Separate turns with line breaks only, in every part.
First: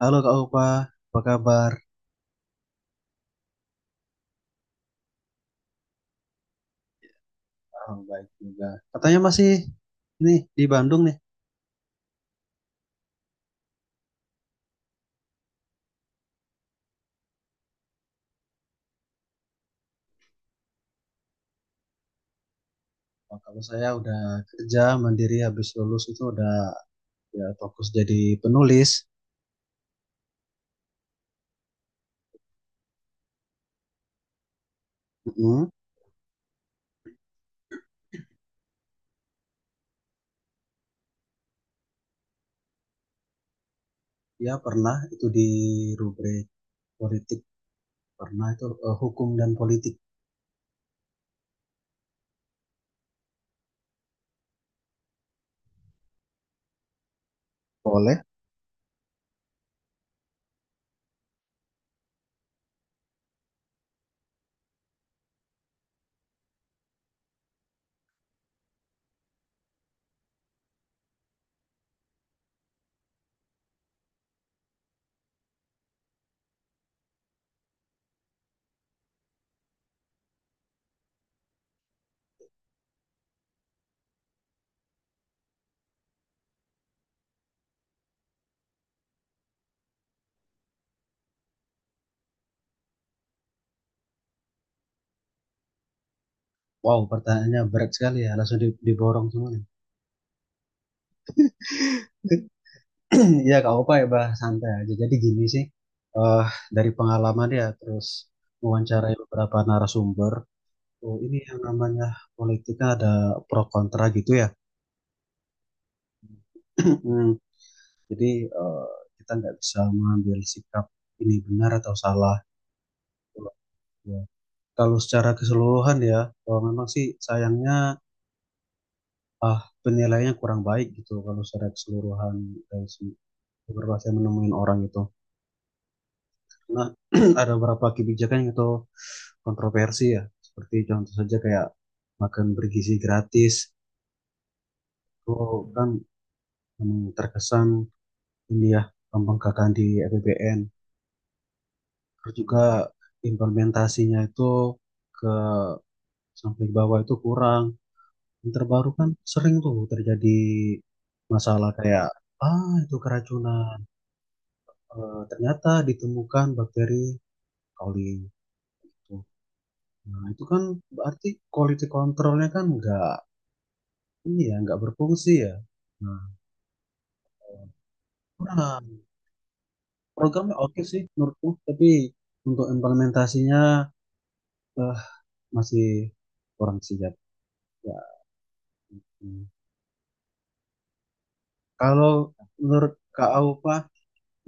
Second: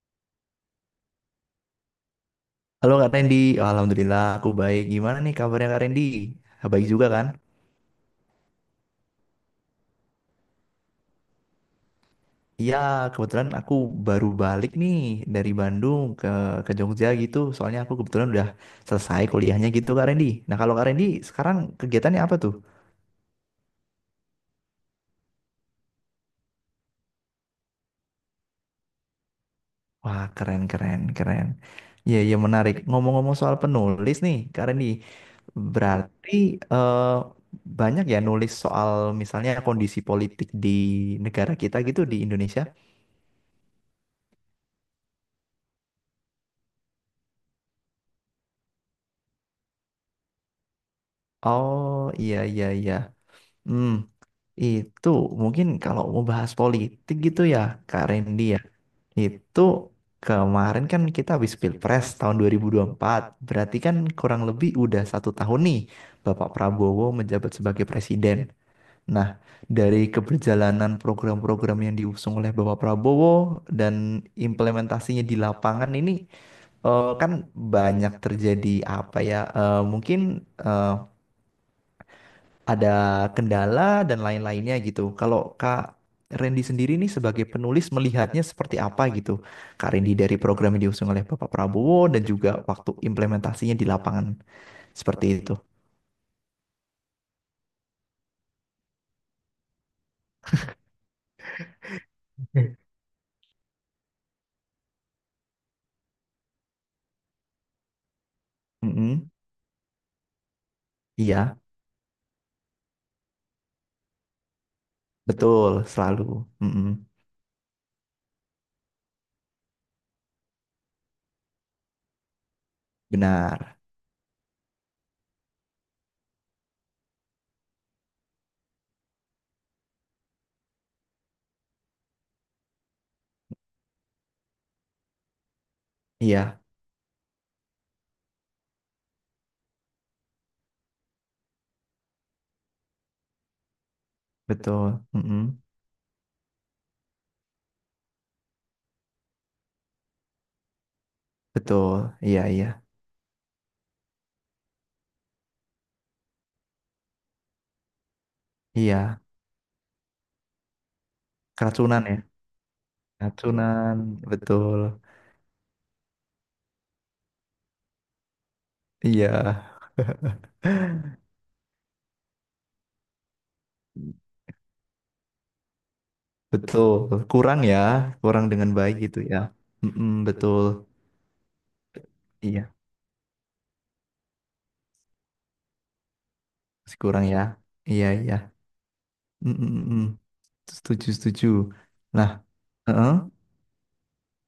Halo Kak Upa, apa kabar?
Halo Kak Randy, Alhamdulillah aku baik. Gimana nih kabarnya Kak Randy? Baik juga kan?
Oh, baik juga. Katanya masih ini di Bandung nih.
Iya, kebetulan aku baru balik nih dari Bandung ke Jogja gitu. Soalnya aku kebetulan udah selesai kuliahnya gitu Kak Randy. Nah kalau Kak Randy sekarang kegiatannya apa tuh?
Oh, kalau saya udah kerja mandiri habis lulus itu udah ya fokus jadi penulis.
Wah, keren keren keren. Iya iya, menarik. Ngomong-ngomong soal penulis nih Kak Randy,
Mm-mm.
berarti eh, banyak ya nulis soal misalnya kondisi politik di negara kita gitu di Indonesia?
Ya pernah itu di rubrik politik, pernah itu hukum dan politik.
Oh iya iya iya. Hmm. Itu mungkin kalau mau bahas politik gitu ya, Kak
Boleh.
Randy ya. Itu kemarin kan kita habis Pilpres tahun 2024. Berarti kan kurang lebih udah satu tahun nih Bapak Prabowo menjabat sebagai presiden. Nah, dari keberjalanan program-program yang diusung oleh Bapak Prabowo dan implementasinya di lapangan ini kan banyak terjadi apa ya? Mungkin eh, ada kendala dan lain-lainnya gitu. Kalau Kak Randy sendiri nih sebagai penulis melihatnya seperti apa gitu? Kak Randy, dari program yang diusung oleh Bapak Prabowo dan juga waktu implementasinya di lapangan seperti itu.
Wow, pertanyaannya berat sekali ya, langsung diborong semua nih. Ya Kak Opa ya bah santai aja. Jadi gini sih, eh dari pengalaman ya, terus mewawancarai
Mm-mm.
beberapa narasumber. Oh, ini
Iya,
yang namanya politiknya ada pro kontra gitu ya.
betul selalu. Mm-mm.
Hmm. Jadi eh, kita nggak bisa mengambil sikap ini benar atau salah. Gitu
Benar.
ya. Kalau secara keseluruhan ya, kalau memang sih sayangnya penilaiannya kurang baik gitu kalau secara keseluruhan dari si beberapa saya menemuin orang itu.
Iya,
Karena ada beberapa kebijakan yang itu kontroversi ya. Seperti contoh saja kayak makan bergizi gratis.
betul.
Itu
Mm-mm.
kan memang terkesan ini ya gampang gagal di APBN,
Betul.
terus
Iya,
juga
iya.
implementasinya itu ke sampai bawah itu kurang. Yang terbaru kan
Iya,
sering tuh terjadi masalah
keracunan
kayak
ya.
itu keracunan.
Keracunan, betul.
Eh, ternyata ditemukan bakteri coli gitu.
Iya,
Nah, itu kan berarti quality controlnya kan nggak ini ya nggak berfungsi ya. Nah,
betul. Kurang ya, kurang dengan
kurang.
baik gitu ya. Mm-mm,
Programnya
betul.
oke sih menurutku, tapi untuk
Iya.
implementasinya eh, masih kurang
Masih
siap
kurang ya. Iya, iya.
ya.
Mm, mm, mm, mm. Setuju, setuju.
Kalau
Nah,
menurut
heeh.
Kak Aupa,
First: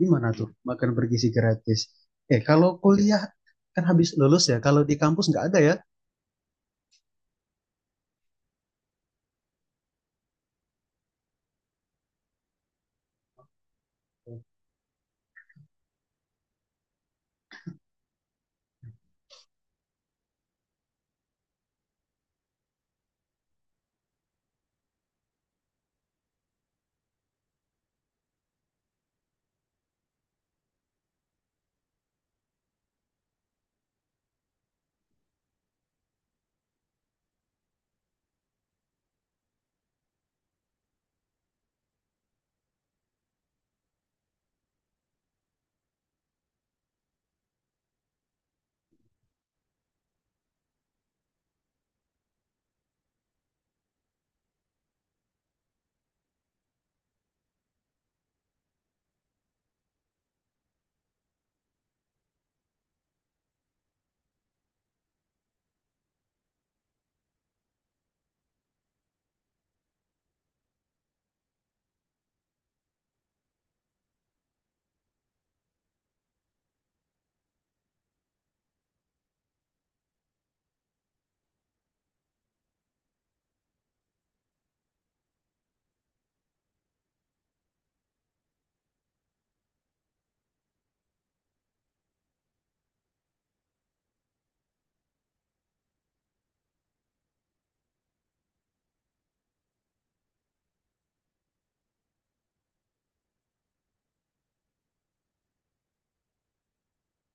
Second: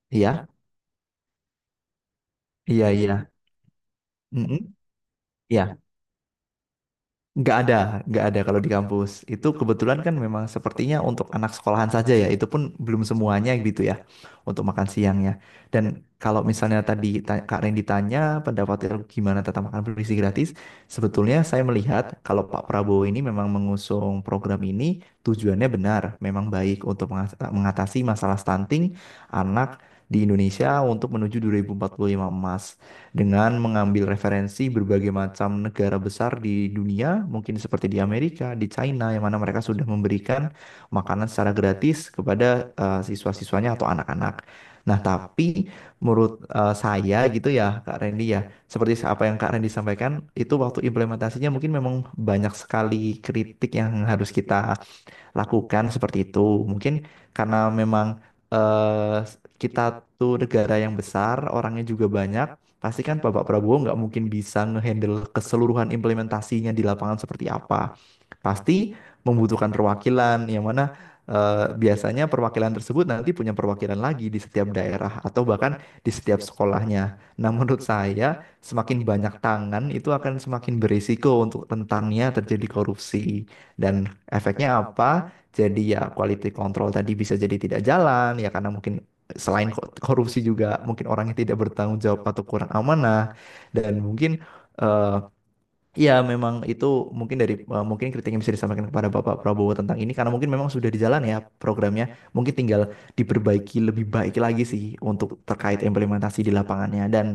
gimana
Iya,
tuh makan bergizi gratis? Eh, kalau
iya,
kuliah
iya.
kan habis
Mm,
lulus ya,
mm.
kalau di kampus nggak ada
Iya.
ya?
Nggak ada, nggak ada kalau di kampus. Itu kebetulan kan memang sepertinya untuk anak sekolahan saja ya. Itu pun belum semuanya gitu ya untuk makan siangnya. Dan kalau misalnya tadi Kak Ren ditanya pendapat gimana tentang makan bergizi gratis, sebetulnya saya melihat kalau Pak Prabowo ini memang mengusung program ini tujuannya benar, memang baik untuk mengatasi masalah stunting anak di Indonesia untuk menuju 2045 emas dengan mengambil referensi berbagai macam negara besar di dunia, mungkin seperti di Amerika, di China, yang mana mereka sudah memberikan makanan secara gratis kepada siswa-siswanya atau anak-anak. Nah, tapi menurut saya gitu ya, Kak Randy ya, seperti apa yang Kak Randy sampaikan, itu waktu implementasinya mungkin memang banyak sekali kritik yang harus kita lakukan seperti itu. Mungkin karena memang eh, kita tuh negara yang besar, orangnya juga banyak, pasti kan Bapak Prabowo nggak mungkin bisa ngehandle keseluruhan implementasinya di lapangan seperti apa, pasti membutuhkan perwakilan yang mana biasanya perwakilan tersebut nanti punya perwakilan lagi di setiap daerah atau bahkan di setiap sekolahnya. Nah, menurut saya semakin banyak tangan itu akan semakin berisiko untuk rentannya terjadi korupsi dan efeknya apa? Jadi ya, quality control tadi bisa jadi tidak jalan ya karena mungkin selain korupsi juga mungkin orangnya tidak bertanggung jawab atau kurang amanah dan mungkin eh, iya, memang itu mungkin dari mungkin kritik yang bisa disampaikan kepada Bapak Prabowo tentang ini karena mungkin memang sudah di jalan ya programnya. Mungkin tinggal diperbaiki lebih baik lagi sih untuk terkait implementasi di lapangannya. Dan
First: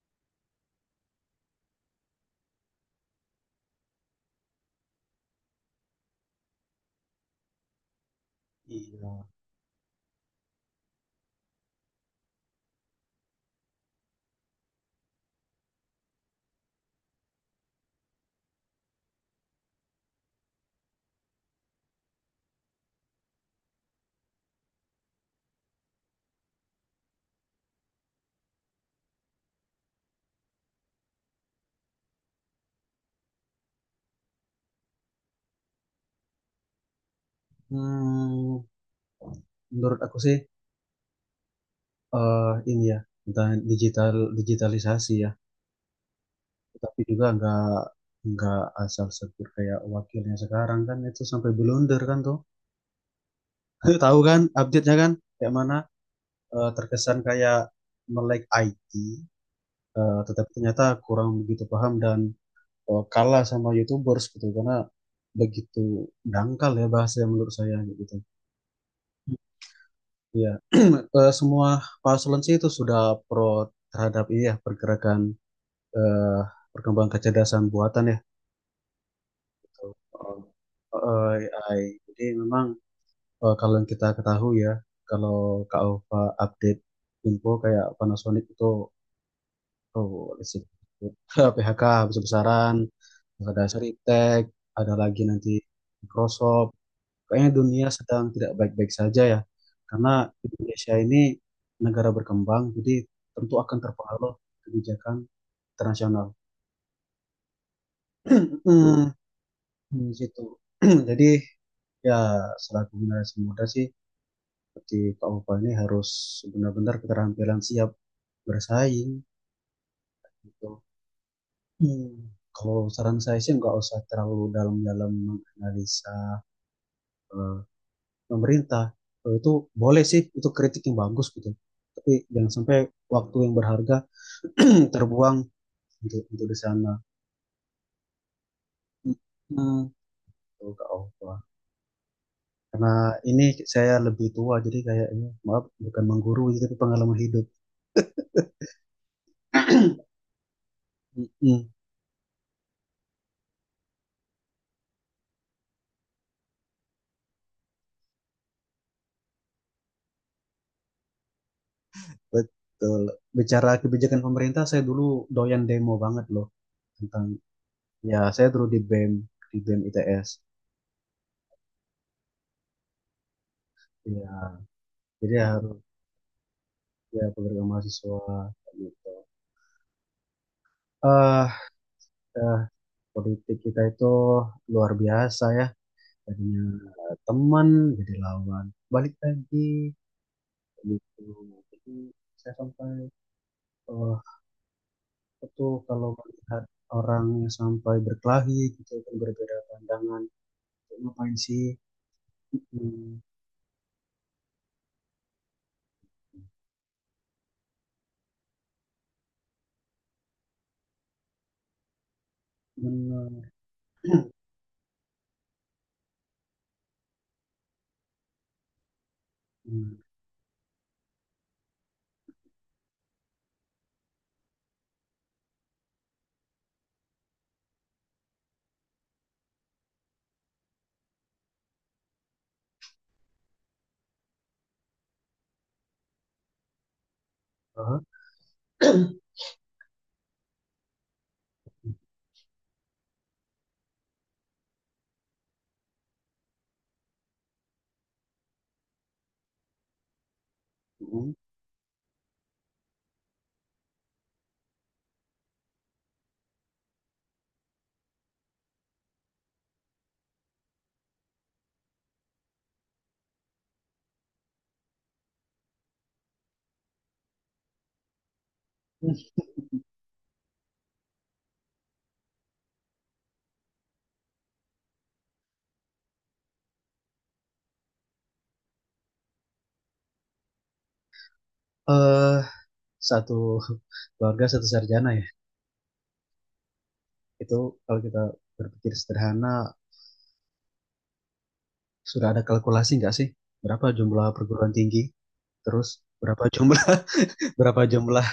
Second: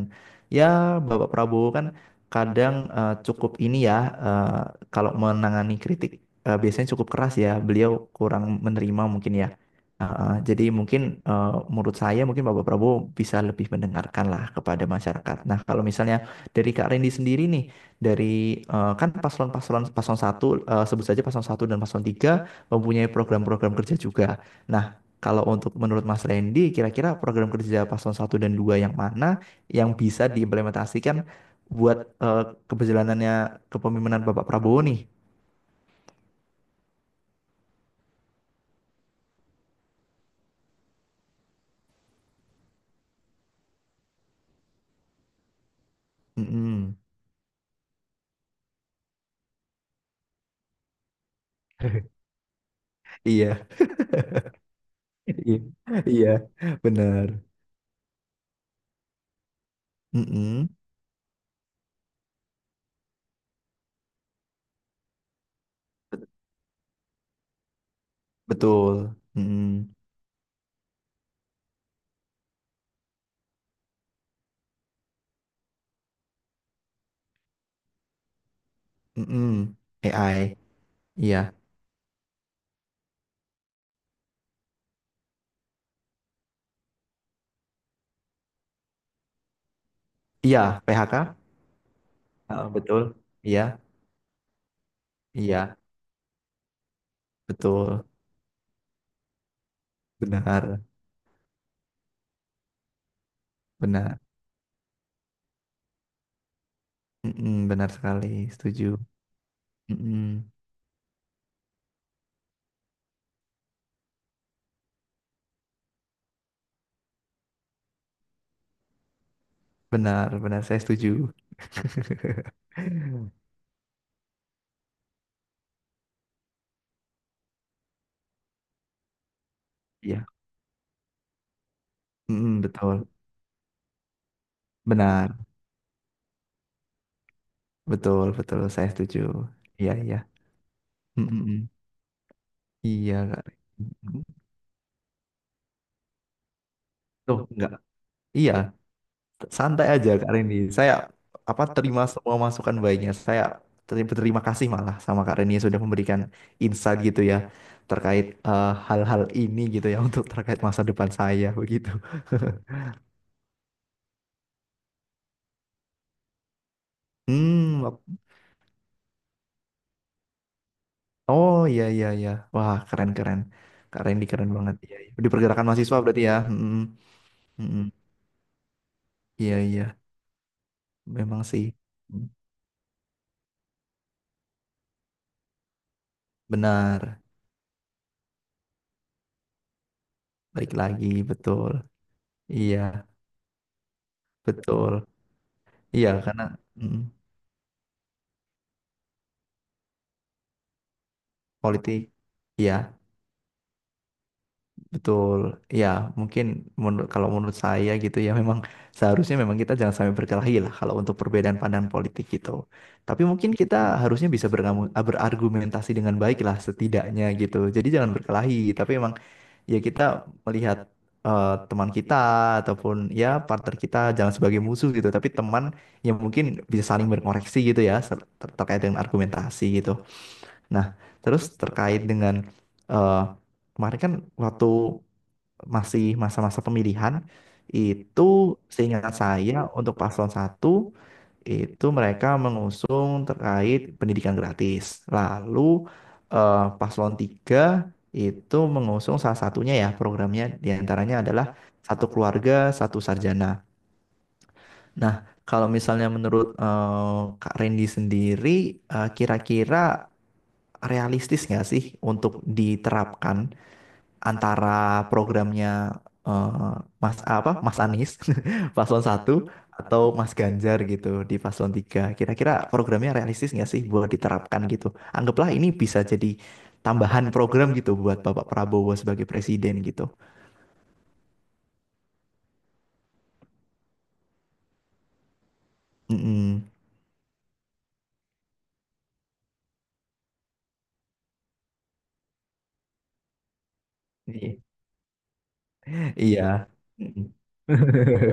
ya, Bapak Prabowo kan kadang cukup ini ya, eh, kalau menangani kritik biasanya cukup keras ya. Beliau kurang menerima
Iya.
mungkin ya. Jadi mungkin menurut saya mungkin Bapak Prabowo bisa lebih mendengarkan lah kepada masyarakat. Nah, kalau misalnya dari Kak Rendi sendiri nih, dari kan paslon satu, sebut saja paslon satu dan paslon tiga mempunyai program-program kerja juga. Nah, kalau untuk menurut Mas Randy, kira-kira program kerja paslon satu dan dua yang mana yang bisa diimplementasikan buat eh, keberjalanannya kepemimpinan Bapak Prabowo nih?
Hmm, menurut aku sih eh ini ya tentang digitalisasi ya,
Mm-mm.
tapi juga nggak asal sebut kayak wakilnya sekarang kan itu sampai blunder kan tuh.
Iya,
Tahu kan update-nya kan kayak
iya,
mana,
iya,
eh, terkesan
benar.
kayak melek IT, eh, tetapi
Mm-mm.
ternyata kurang begitu paham dan kalah sama YouTubers gitu karena begitu dangkal ya bahasa yang menurut saya gitu.
Betul. Mm-mm.
Iya. Eh, semua paslon sih itu sudah pro terhadap ini ya pergerakan, eh, perkembangan kecerdasan buatan ya
Mm-mm.
gitu.
AI.
Eh,
Iya,
AI. Jadi memang, kalau yang kita ketahui ya, kalau Kak Ova update info kayak Panasonic itu oh, listrik.
iya, PHK.
PHK
Ah,
besar-besaran,
betul.
terus ada
Iya,
Seritek, ada lagi nanti
iya.
Microsoft. Kayaknya dunia
Betul,
sedang tidak baik-baik saja ya, karena
benar,
Indonesia ini negara berkembang, jadi tentu akan
benar.
terpengaruh kebijakan internasional.
Mm-mm, benar sekali, setuju.
Hmm, di situ.
Mm-mm.
Jadi ya selaku generasi muda sih, seperti Pak Opa ini harus benar-benar keterampilan siap bersaing
Benar, benar, saya
gitu.
setuju.
Hmm, kalau saran saya sih nggak usah terlalu dalam-dalam menganalisa eh, pemerintah, itu boleh sih
Iya.
itu kritik yang bagus gitu, tapi jangan
Mm-mm,
sampai
betul,
waktu yang berharga terbuang
benar,
untuk di sana
betul, betul, saya setuju.
hmm,
Iya, iya.
tuh Kak Ova.
Mm-mm.
Karena
Iya,
ini
Kak.
saya lebih
Mm-mm.
tua jadi kayak ini maaf bukan menggurui tapi pengalaman
Tuh,
hidup.
enggak, iya, santai aja Kak Reni. Saya apa,
Mm,
terima semua masukan baiknya. Saya berterima kasih malah sama Kak Reni sudah memberikan insight gitu ya terkait hal-hal ini gitu ya untuk terkait masa depan saya begitu.
betul. Bicara kebijakan pemerintah, saya dulu doyan demo banget loh tentang,
Hmm, wap-
ya saya dulu di BEM, di BEM ITS
oh iya iya iya. Wah, keren keren. Kak Reni
ya,
keren banget. Iya, iya. Di
jadi
pergerakan
harus
mahasiswa berarti ya. Mm-mm,
ya pekerja
mm,
mahasiswa gitu.
iya iya. Memang
Eh,
sih. Mm,
eh, politik kita itu luar biasa ya. Tadinya
benar.
teman jadi lawan. Balik lagi
Baik lagi,
gitu.
betul.
Jadi saya
Iya,
sampai, eh,
betul.
apa tuh
Iya,
kalau
karena
melihat
mm,
orang yang sampai berkelahi gitu kan berbeda pandangan. Ngapain sih?
politik. Iya,
Hmm,
betul, ya mungkin, menurut kalau menurut saya gitu ya, memang seharusnya memang kita jangan sampai berkelahi lah kalau untuk perbedaan pandangan politik gitu. Tapi mungkin
benar.
kita harusnya bisa berargumentasi dengan baik lah setidaknya gitu. Jadi jangan berkelahi, tapi memang ya,
Hmm.
kita melihat teman kita ataupun ya partner kita jangan sebagai musuh gitu, tapi teman yang mungkin bisa saling berkoreksi gitu ya, terkait dengan argumentasi gitu. Nah, terus terkait dengan eh, kemarin kan waktu masih masa-masa pemilihan,
Aha.
itu seingat saya untuk paslon satu itu mereka mengusung terkait pendidikan gratis. Lalu paslon tiga itu mengusung salah satunya, ya programnya diantaranya
Hmm.
adalah satu keluarga satu sarjana. Nah kalau misalnya menurut Kak Randy sendiri, kira-kira realistis nggak sih untuk diterapkan antara programnya eh, Mas apa Mas Anies paslon satu atau Mas Ganjar gitu di paslon tiga? Kira-kira programnya realistis nggak sih buat diterapkan gitu? Anggaplah ini bisa jadi tambahan program gitu buat Bapak Prabowo sebagai presiden gitu.
eh satu keluarga satu sarjana ya,
Mm-mm.
itu kalau kita berpikir sederhana, sudah ada kalkulasi nggak sih berapa jumlah
I-
perguruan tinggi, terus
Iya.
berapa jumlah
Mm-mm.
berapa jumlah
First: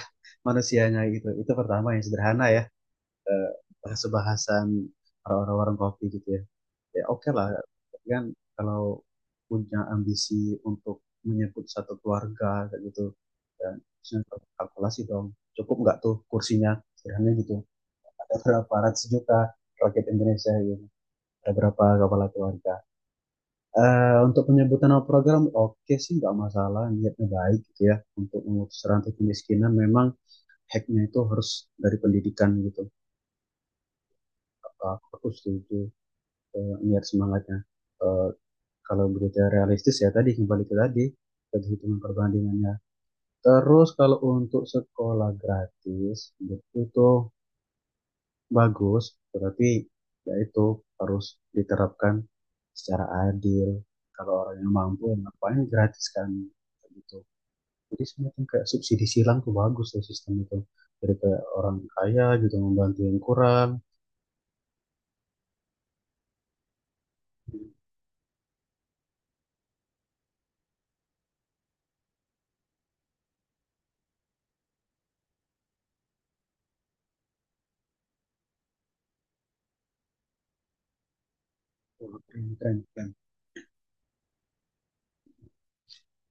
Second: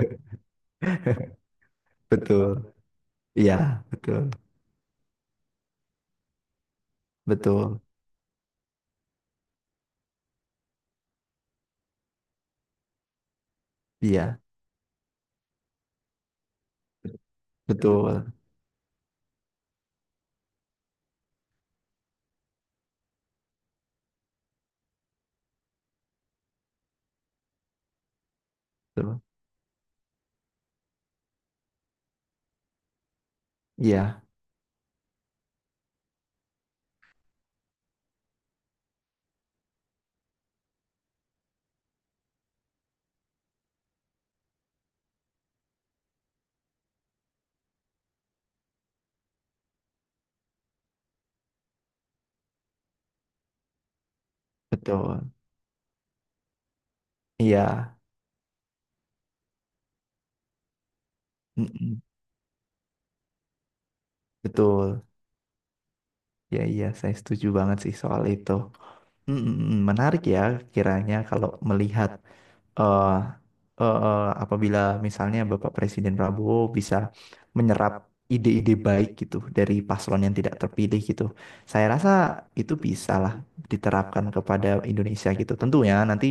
manusianya gitu, itu pertama yang sederhana
Betul.
ya, eh,
Iya,
bahasa
betul.
bahasan orang-orang warung kopi gitu ya. Ya oke lah
Betul.
kan, kalau punya ambisi untuk menyebut satu keluarga kayak gitu dan terusnya,
Iya,
kalkulasi dong cukup nggak tuh kursinya, sederhana gitu,
betul.
ada berapa ratus juta rakyat Indonesia gitu, ada berapa kepala keluarga. Eh, untuk penyebutan nama program oke sih nggak masalah, niatnya baik gitu ya, untuk memutus rantai
Betul.
kemiskinan memang hacknya itu harus dari pendidikan gitu.
Iya,
Aku setuju niat semangatnya. Uh, kalau berita realistis ya tadi kembali ke tadi, tadi hitungan perbandingannya. Terus kalau untuk sekolah gratis itu tuh bagus, tetapi ya itu harus diterapkan secara adil. Kalau orang yang mampu yang
betul.
ngapain gratis kan, gitu.
Iya.
Jadi semacam kayak subsidi silang tuh bagus tuh sistem itu, jadi kayak orang
Mm-mm.
kaya gitu membantu yang kurang.
Betul. Ya iya, saya setuju banget sih soal itu. Mm. Menarik ya, kiranya kalau melihat eh apabila misalnya Bapak Presiden Prabowo bisa menyerap ide-ide baik gitu dari paslon yang tidak terpilih gitu. Saya rasa
Wah, keren,
itu
keren, keren.
bisa lah diterapkan kepada Indonesia gitu. Tentunya nanti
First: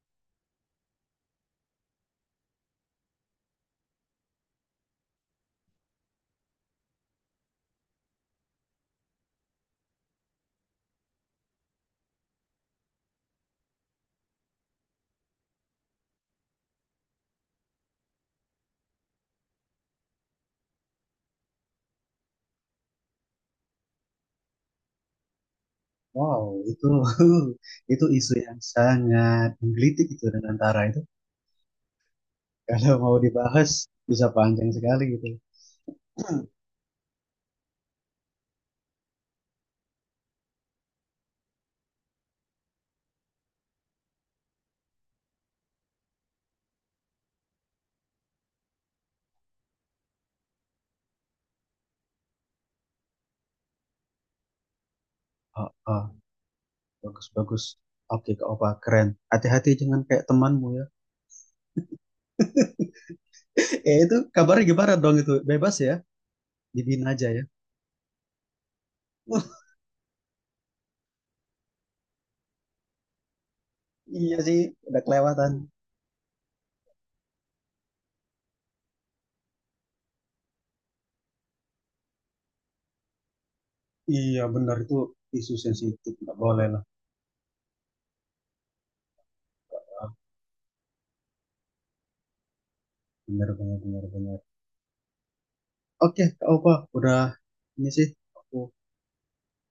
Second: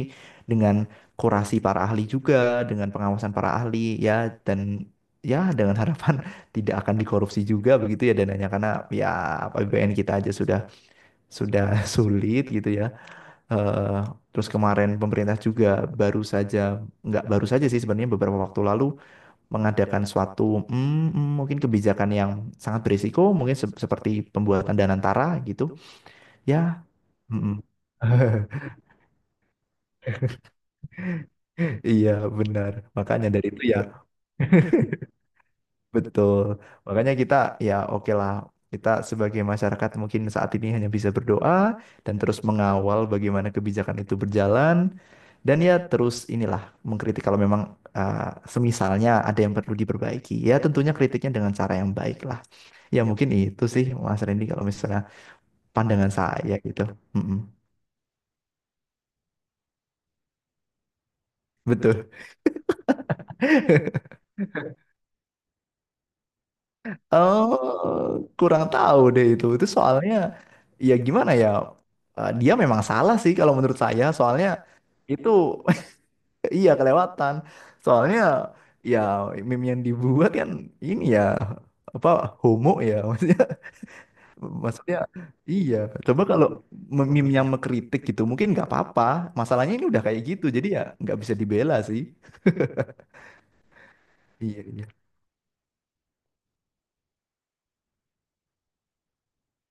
dengan kurasi para ahli juga, dengan pengawasan para ahli ya, dan ya dengan harapan tidak akan dikorupsi juga begitu ya dananya, karena ya APBN kita aja sudah sulit gitu ya. Eh, Terus kemarin pemerintah juga baru saja, nggak baru saja sih sebenarnya, beberapa waktu lalu mengadakan suatu mungkin kebijakan yang sangat berisiko, mungkin seperti pembuatan Danantara gitu.
Wow,
Ya,
itu
mm, mm.
itu isu yang sangat menggelitik, itu dan antara itu
Iya benar.
kalau mau
Makanya dari itu
dibahas
ya.
bisa panjang sekali gitu.
Betul. Makanya kita, ya oke lah. Kita sebagai masyarakat mungkin saat ini hanya bisa berdoa dan terus mengawal bagaimana kebijakan itu berjalan. Dan ya, terus inilah mengkritik kalau memang, uh, semisalnya ada yang perlu diperbaiki. Ya tentunya kritiknya dengan cara yang baik lah. Ya mungkin itu sih Mas Randy kalau misalnya
Oh, oh,
pandangan saya gitu.
bagus,
Mm-mm.
bagus. Oke, Kak Opa, keren. Hati-hati jangan kayak temanmu ya.
Betul.
Eh, itu kabarnya gimana dong itu? Bebas ya? Dibina aja ya?
Oh, kurang tahu deh itu.
Wah,
Itu soalnya, ya gimana ya? Dia memang salah sih kalau menurut saya.
iya
Soalnya
sih, udah
itu,
kelewatan.
iya kelewatan. Soalnya ya meme yang dibuat kan ini ya apa, homo ya.
Iya, benar itu
Maksudnya
isu
iya.
sensitif.
Coba
Nggak
kalau
boleh lah.
meme yang mengkritik gitu mungkin nggak apa-apa. Masalahnya ini udah
Ah,
kayak gitu. Jadi ya nggak bisa dibela sih.
benar, benar, benar, benar.
Iya, iya.
Oke, Kak Opa, udah ini sih. Aku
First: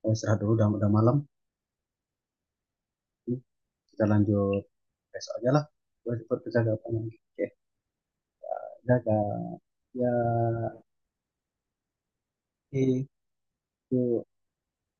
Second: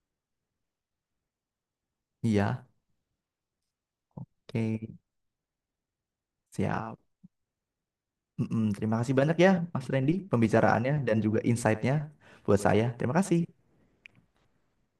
mau istirahat dulu, udah malam.
Iya.
Kita lanjut
Oke,
besok aja lah buat percakapan.
siap.
Oke,
Mm-mm. Terima kasih
dadah
banyak ya Mas
ya
Randy pembicaraannya dan juga insight-nya buat saya.
itu.
Terima kasih.